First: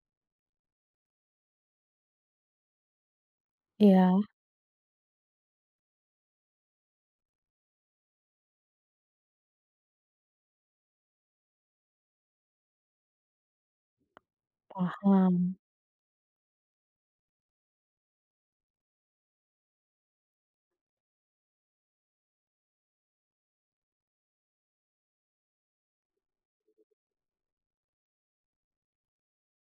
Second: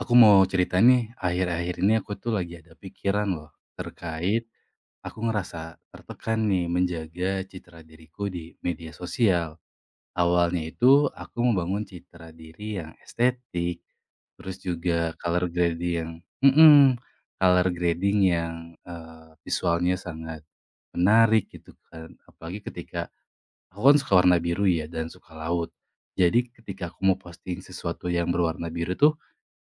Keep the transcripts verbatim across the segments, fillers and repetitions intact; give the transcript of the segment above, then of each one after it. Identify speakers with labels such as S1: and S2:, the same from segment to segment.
S1: Aku mau cerita nih, akhir-akhir ini aku tuh lagi ada pikiran loh
S2: Iya,
S1: terkait aku ngerasa tertekan nih menjaga citra diriku di media sosial. Awalnya itu aku membangun citra diri yang estetik, terus juga
S2: paham.
S1: color grading yang mm-mm, color grading yang eh, visualnya sangat menarik gitu kan. Apalagi ketika aku kan suka warna biru ya dan suka laut. Jadi ketika aku mau posting sesuatu yang berwarna biru tuh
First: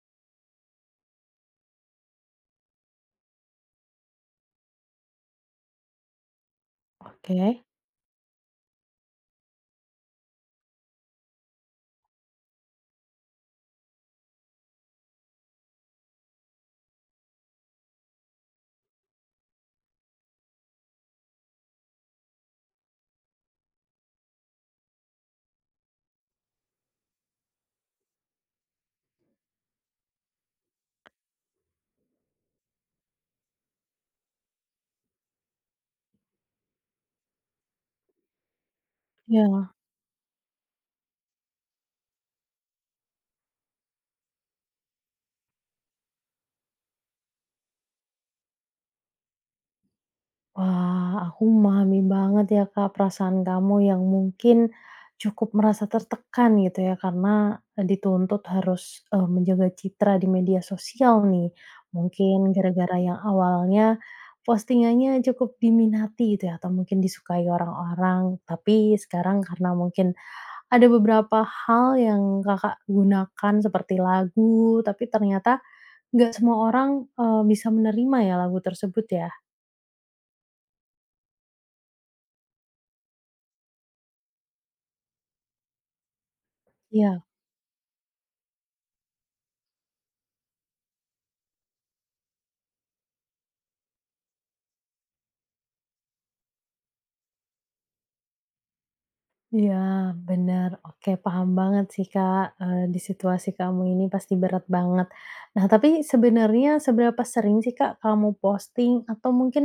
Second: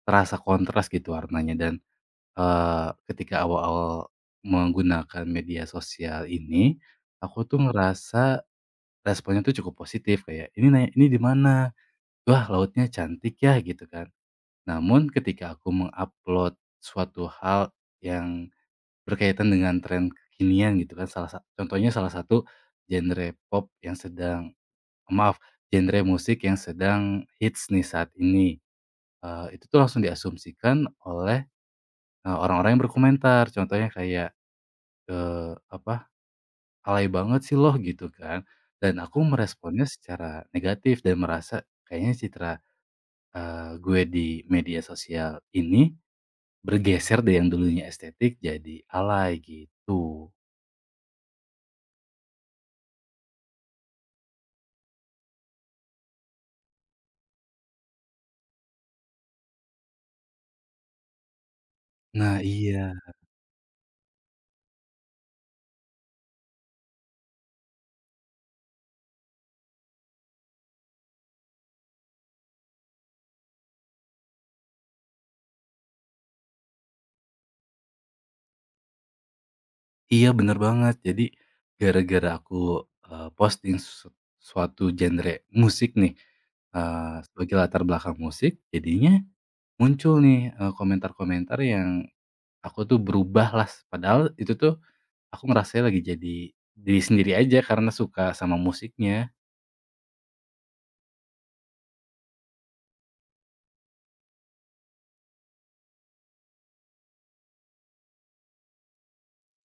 S1: terasa kontras gitu warnanya dan, eee, ketika awal-awal menggunakan media sosial ini, aku tuh
S2: Oke.
S1: ngerasa responnya tuh cukup positif kayak, "Ini nanya ini di mana? Wah lautnya cantik ya," gitu kan. Namun ketika aku mengupload suatu hal yang berkaitan dengan tren kekinian gitu kan, salah sa contohnya salah satu genre pop yang sedang maaf, genre musik yang sedang hits nih saat ini, eee, itu tuh langsung diasumsikan oleh Eee, orang-orang yang berkomentar contohnya kayak, eee, apa, "Alay banget sih loh gitu kan," dan aku
S2: Iya.
S1: meresponnya secara negatif dan merasa kayaknya citra, eee, gue di media sosial ini bergeser dari yang dulunya estetik jadi alay gitu.
S2: Wah, aku memahami banget ya, Kak, perasaan kamu yang mungkin cukup merasa tertekan gitu ya, karena eh, dituntut harus, eee, menjaga citra di media sosial nih.
S1: Nah
S2: Mungkin
S1: iya
S2: gara-gara yang awalnya postingannya cukup diminati gitu ya, atau mungkin disukai orang-orang, tapi sekarang karena mungkin ada beberapa hal yang Kakak gunakan seperti lagu, tapi ternyata nggak semua orang, eee, bisa menerima ya lagu tersebut ya?
S1: iya bener banget. Jadi gara-gara aku, eee, posting su suatu genre musik nih, eee,
S2: Iya
S1: sebagai latar belakang musik, jadinya muncul nih, eee, komentar-komentar yang Aku tuh berubahlah s padahal itu tuh aku ngerasanya lagi jadi diri sendiri aja karena suka sama musiknya.
S2: iya bener, oke paham banget sih Kak, eee, di situasi kamu ini pasti berat banget. Nah tapi sebenarnya seberapa sering sih Kak kamu posting atau mungkin,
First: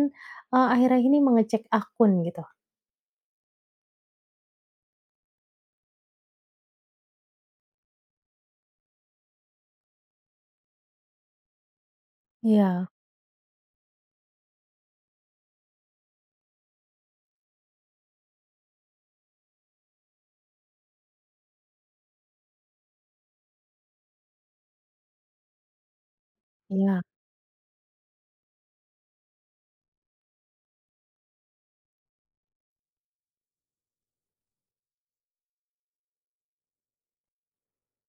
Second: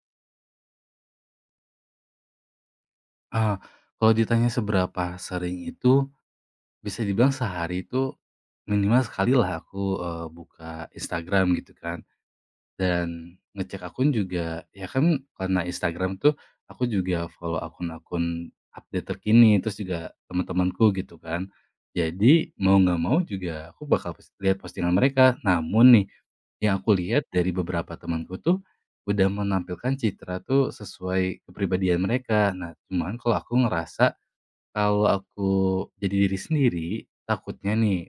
S2: eee, akhir-akhir ini mengecek akun gitu?
S1: Eee, Kalau ditanya seberapa sering itu, bisa dibilang sehari itu minimal sekali lah aku, eee, buka Instagram gitu kan.
S2: Iya
S1: Dan ngecek akun juga ya kan, karena Instagram tuh aku juga follow akun-akun update terkini, terus juga teman-temanku gitu kan. Jadi mau nggak mau juga aku bakal pos lihat postingan mereka. Namun nih, yang aku
S2: iya
S1: lihat dari beberapa temanku tuh udah menampilkan citra tuh sesuai kepribadian mereka. Nah, cuman kalau aku ngerasa kalau aku jadi diri sendiri, takutnya nih,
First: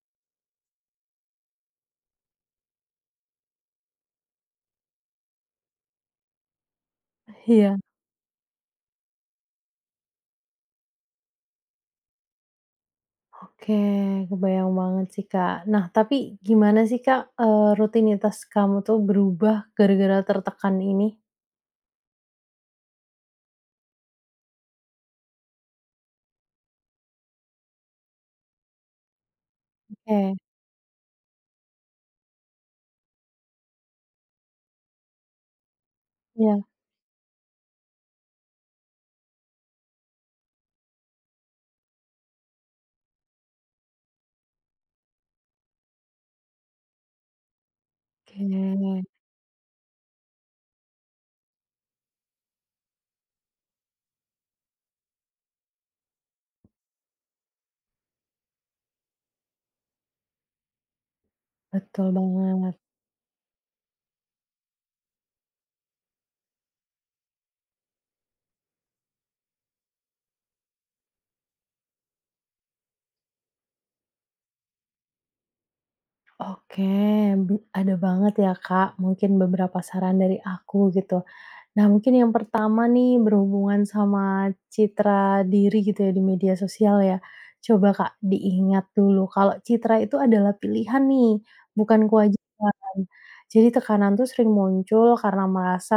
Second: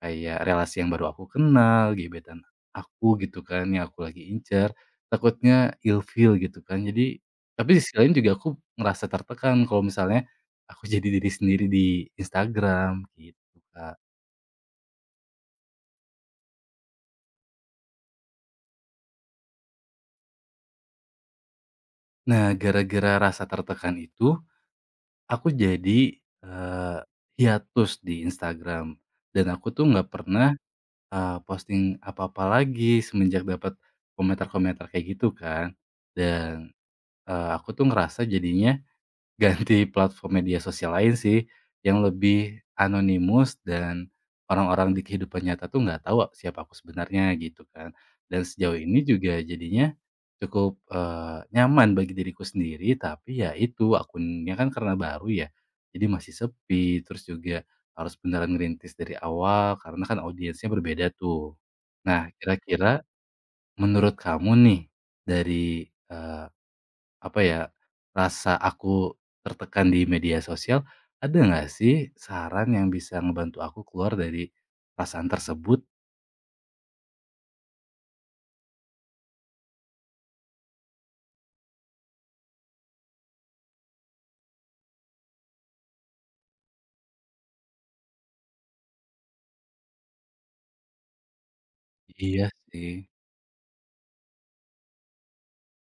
S1: kayak relasi yang baru aku kenal, gebetan aku gitu kan, yang aku lagi incer, takutnya ilfeel gitu kan. Jadi tapi
S2: iya.
S1: di sisi lain juga aku ngerasa tertekan kalau misalnya aku jadi diri sendiri di Instagram gitu,
S2: Oke,
S1: Kak.
S2: kebayang banget sih Kak. Nah tapi gimana sih Kak, eee, rutinitas kamu tuh berubah gara-gara tertekan ini?
S1: Nah, gara-gara rasa tertekan itu, aku jadi, eee, hiatus di Instagram dan aku tuh nggak
S2: Oke,
S1: pernah, eee, posting apa-apa lagi semenjak dapat komentar-komentar kayak gitu kan.
S2: iya.
S1: Dan, eee, aku tuh ngerasa jadinya ganti platform media sosial lain sih, yang lebih anonimus dan orang-orang di kehidupan nyata tuh nggak tahu siapa aku sebenarnya gitu kan. Dan sejauh ini
S2: Oke,
S1: juga jadinya cukup, eee, nyaman bagi diriku sendiri, tapi ya itu akunnya kan karena baru ya, jadi masih sepi, terus juga harus beneran ngerintis dari awal karena kan audiensnya berbeda tuh.
S2: betul
S1: Nah,
S2: banget.
S1: kira-kira menurut kamu nih, dari, apa ya, rasa aku tertekan di media sosial, ada nggak sih saran yang bisa ngebantu aku keluar dari perasaan tersebut?
S2: Oke, bi ada banget ya, Kak, mungkin beberapa saran dari aku gitu. Nah, mungkin yang pertama nih berhubungan sama citra diri gitu ya di media sosial ya. Coba, Kak, diingat dulu kalau citra itu adalah pilihan nih, bukan
S1: Iya
S2: kewajiban.
S1: sih.
S2: Jadi tekanan tuh sering muncul karena merasa,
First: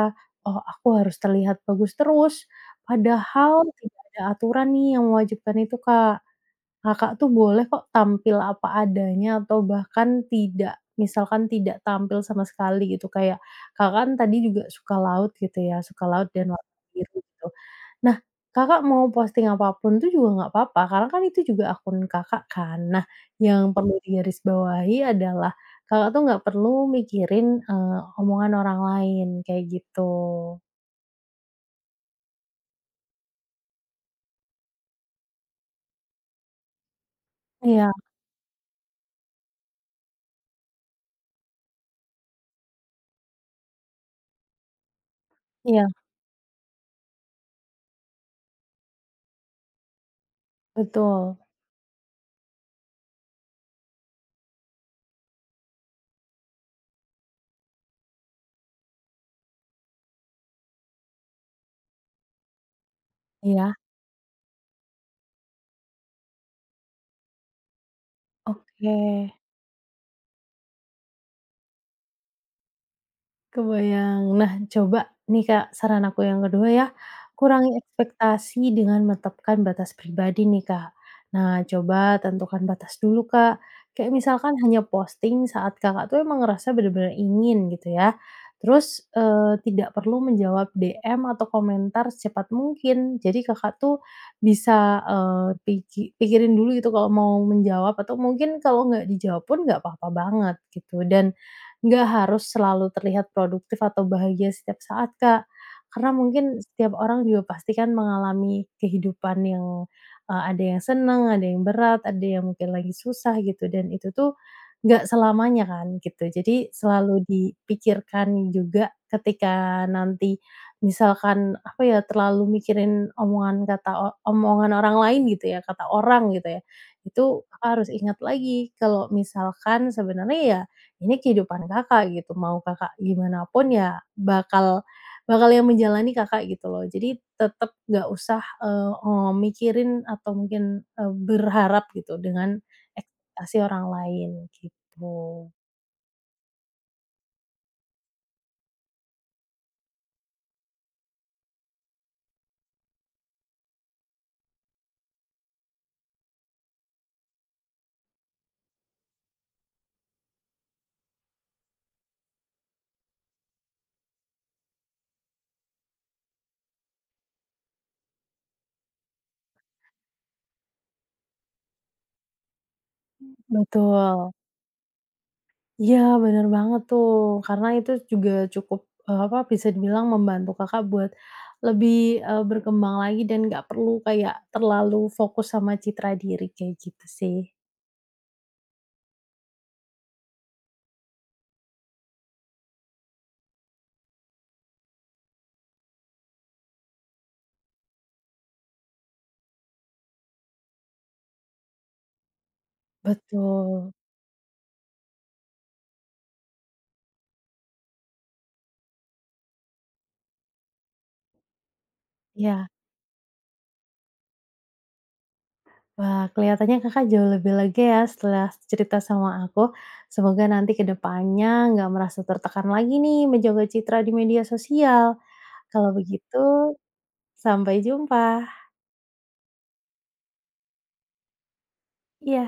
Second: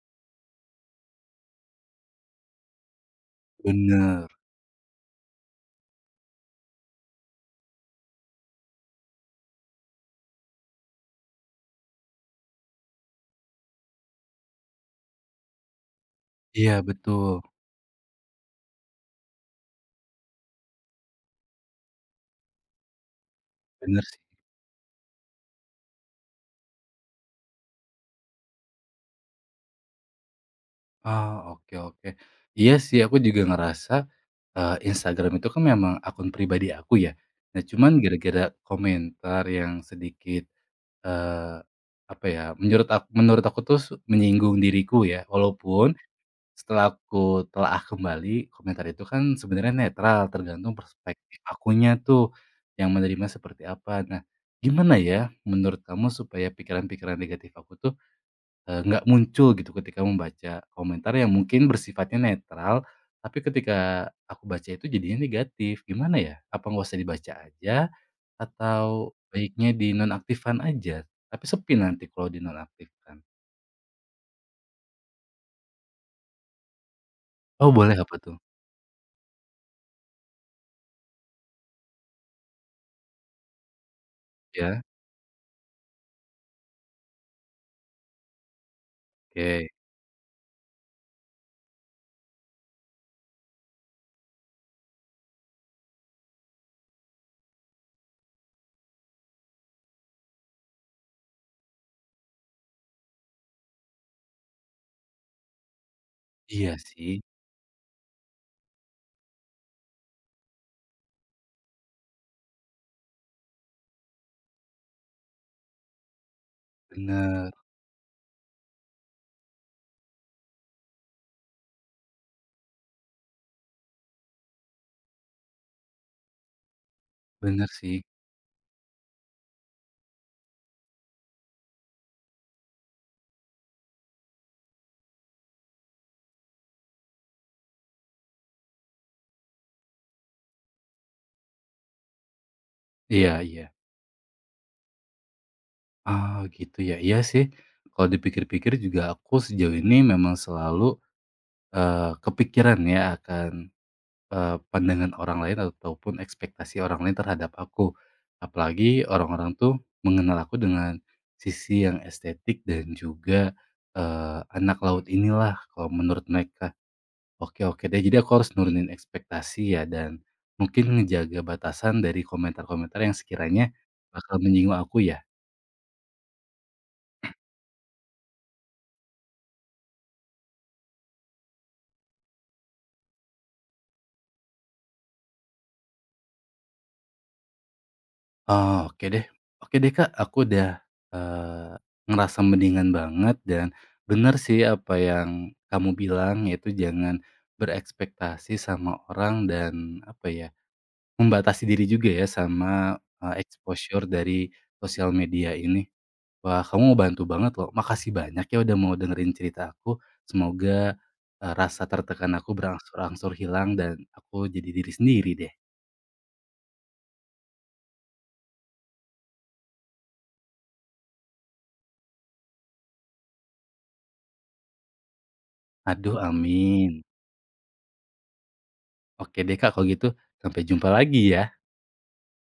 S2: "Oh, aku harus terlihat bagus terus." Padahal tidak ada
S1: Bener.
S2: aturan nih yang mewajibkan itu, Kak. Kakak tuh boleh kok tampil apa adanya atau bahkan tidak misalkan tidak tampil sama sekali gitu, kayak Kakak kan tadi juga suka laut gitu ya, suka laut dan warna
S1: Iya
S2: biru
S1: betul,
S2: gitu. Nah, Kakak mau posting apapun tuh juga nggak apa-apa, karena kan itu juga akun Kakak kan. Nah, yang perlu
S1: bener sih.
S2: digarisbawahi adalah Kakak tuh nggak perlu mikirin, eee, omongan orang lain, kayak gitu.
S1: Ah, oke oke. Iya sih, aku juga ngerasa, eee, Instagram itu kan memang akun pribadi aku ya. Nah cuman
S2: Iya
S1: gara-gara komentar yang sedikit, eee, apa ya, menurut ak menurut aku tuh s menyinggung diriku ya,
S2: iya,
S1: walaupun setelah aku telah kembali, komentar itu kan sebenarnya netral, tergantung
S2: betul.
S1: perspektif akunya tuh, yang menerima seperti apa. Nah, gimana ya menurut kamu supaya pikiran-pikiran negatif aku tuh, eee, nggak muncul gitu ketika membaca komentar yang mungkin bersifatnya netral, tapi
S2: Iya,
S1: ketika aku baca itu jadinya negatif, gimana ya? Apa nggak usah dibaca aja,
S2: oke.
S1: atau baiknya dinonaktifkan aja? Tapi sepi nanti kalau dinonaktifkan.
S2: Kebayang. Nah, coba nih, Kak, saran aku yang kedua ya,
S1: Oh
S2: kurangi
S1: boleh, apa tuh?
S2: ekspektasi dengan menetapkan batas pribadi nih, Kak. Nah, coba tentukan batas dulu, Kak. Kayak misalkan hanya
S1: Ya?
S2: posting saat Kakak tuh emang ngerasa benar-benar ingin gitu ya. Terus, eee,
S1: Oke.
S2: tidak perlu menjawab D M atau komentar secepat mungkin. Jadi Kakak tuh bisa, eee, piki pikirin dulu gitu kalau mau menjawab atau mungkin kalau nggak dijawab pun nggak apa-apa banget gitu. Dan nggak harus selalu terlihat produktif atau bahagia setiap saat, Kak. Karena mungkin
S1: Iya
S2: setiap
S1: sih,
S2: orang juga pasti kan mengalami kehidupan yang, eee, ada yang senang, ada yang berat, ada yang mungkin lagi susah gitu dan itu tuh nggak selamanya kan gitu. Jadi selalu
S1: bener.
S2: dipikirkan juga ketika nanti misalkan apa ya, terlalu mikirin omongan kata o omongan orang lain gitu ya, kata orang gitu ya, itu Kakak
S1: Bener
S2: harus
S1: sih.
S2: ingat lagi kalau misalkan sebenarnya ya ini kehidupan Kakak gitu, mau Kakak gimana pun ya bakal bakal yang menjalani Kakak gitu loh. Jadi tetap nggak usah, eee eee, mikirin atau mungkin, eee, berharap gitu dengan
S1: Iya
S2: ekspektasi
S1: iya.
S2: orang lain gitu.
S1: Ah, gitu ya. Iya sih, kalau dipikir-pikir juga aku sejauh ini memang selalu, eee, kepikiran ya akan, eee, pandangan orang lain ataupun ekspektasi orang lain terhadap aku. Apalagi orang-orang tuh mengenal aku dengan sisi yang estetik dan juga, eee, anak laut inilah kalau menurut mereka. Oke oke deh, jadi aku harus nurunin ekspektasi ya dan mungkin ngejaga batasan dari komentar-komentar yang sekiranya
S2: Betul.
S1: bakal menyinggung aku ya?
S2: Iya bener banget tuh, karena itu juga cukup, eee, apa, bisa dibilang membantu Kakak buat lebih, eee, berkembang lagi dan nggak perlu kayak terlalu fokus sama citra diri kayak gitu sih.
S1: Oh, oke deh oke deh, Kak, aku udah, eee, ngerasa mendingan banget dan bener sih apa yang kamu bilang, yaitu jangan berekspektasi sama orang dan apa ya, membatasi diri juga ya sama, eee,
S2: Betul,
S1: exposure dari sosial media ini. Wah, kamu bantu banget loh, makasih banyak ya udah mau dengerin cerita aku. Semoga, eee, rasa tertekan aku
S2: ya.
S1: berangsur-angsur hilang dan aku jadi diri sendiri deh.
S2: Wah, kelihatannya Kakak jauh lebih lega ya setelah cerita sama aku. Semoga nanti ke depannya nggak merasa tertekan lagi nih menjaga citra di media sosial. Kalau
S1: Aduh,
S2: begitu,
S1: amin.
S2: sampai jumpa.
S1: Oke deh Kak kalau gitu, sampai jumpa lagi ya.
S2: Iya.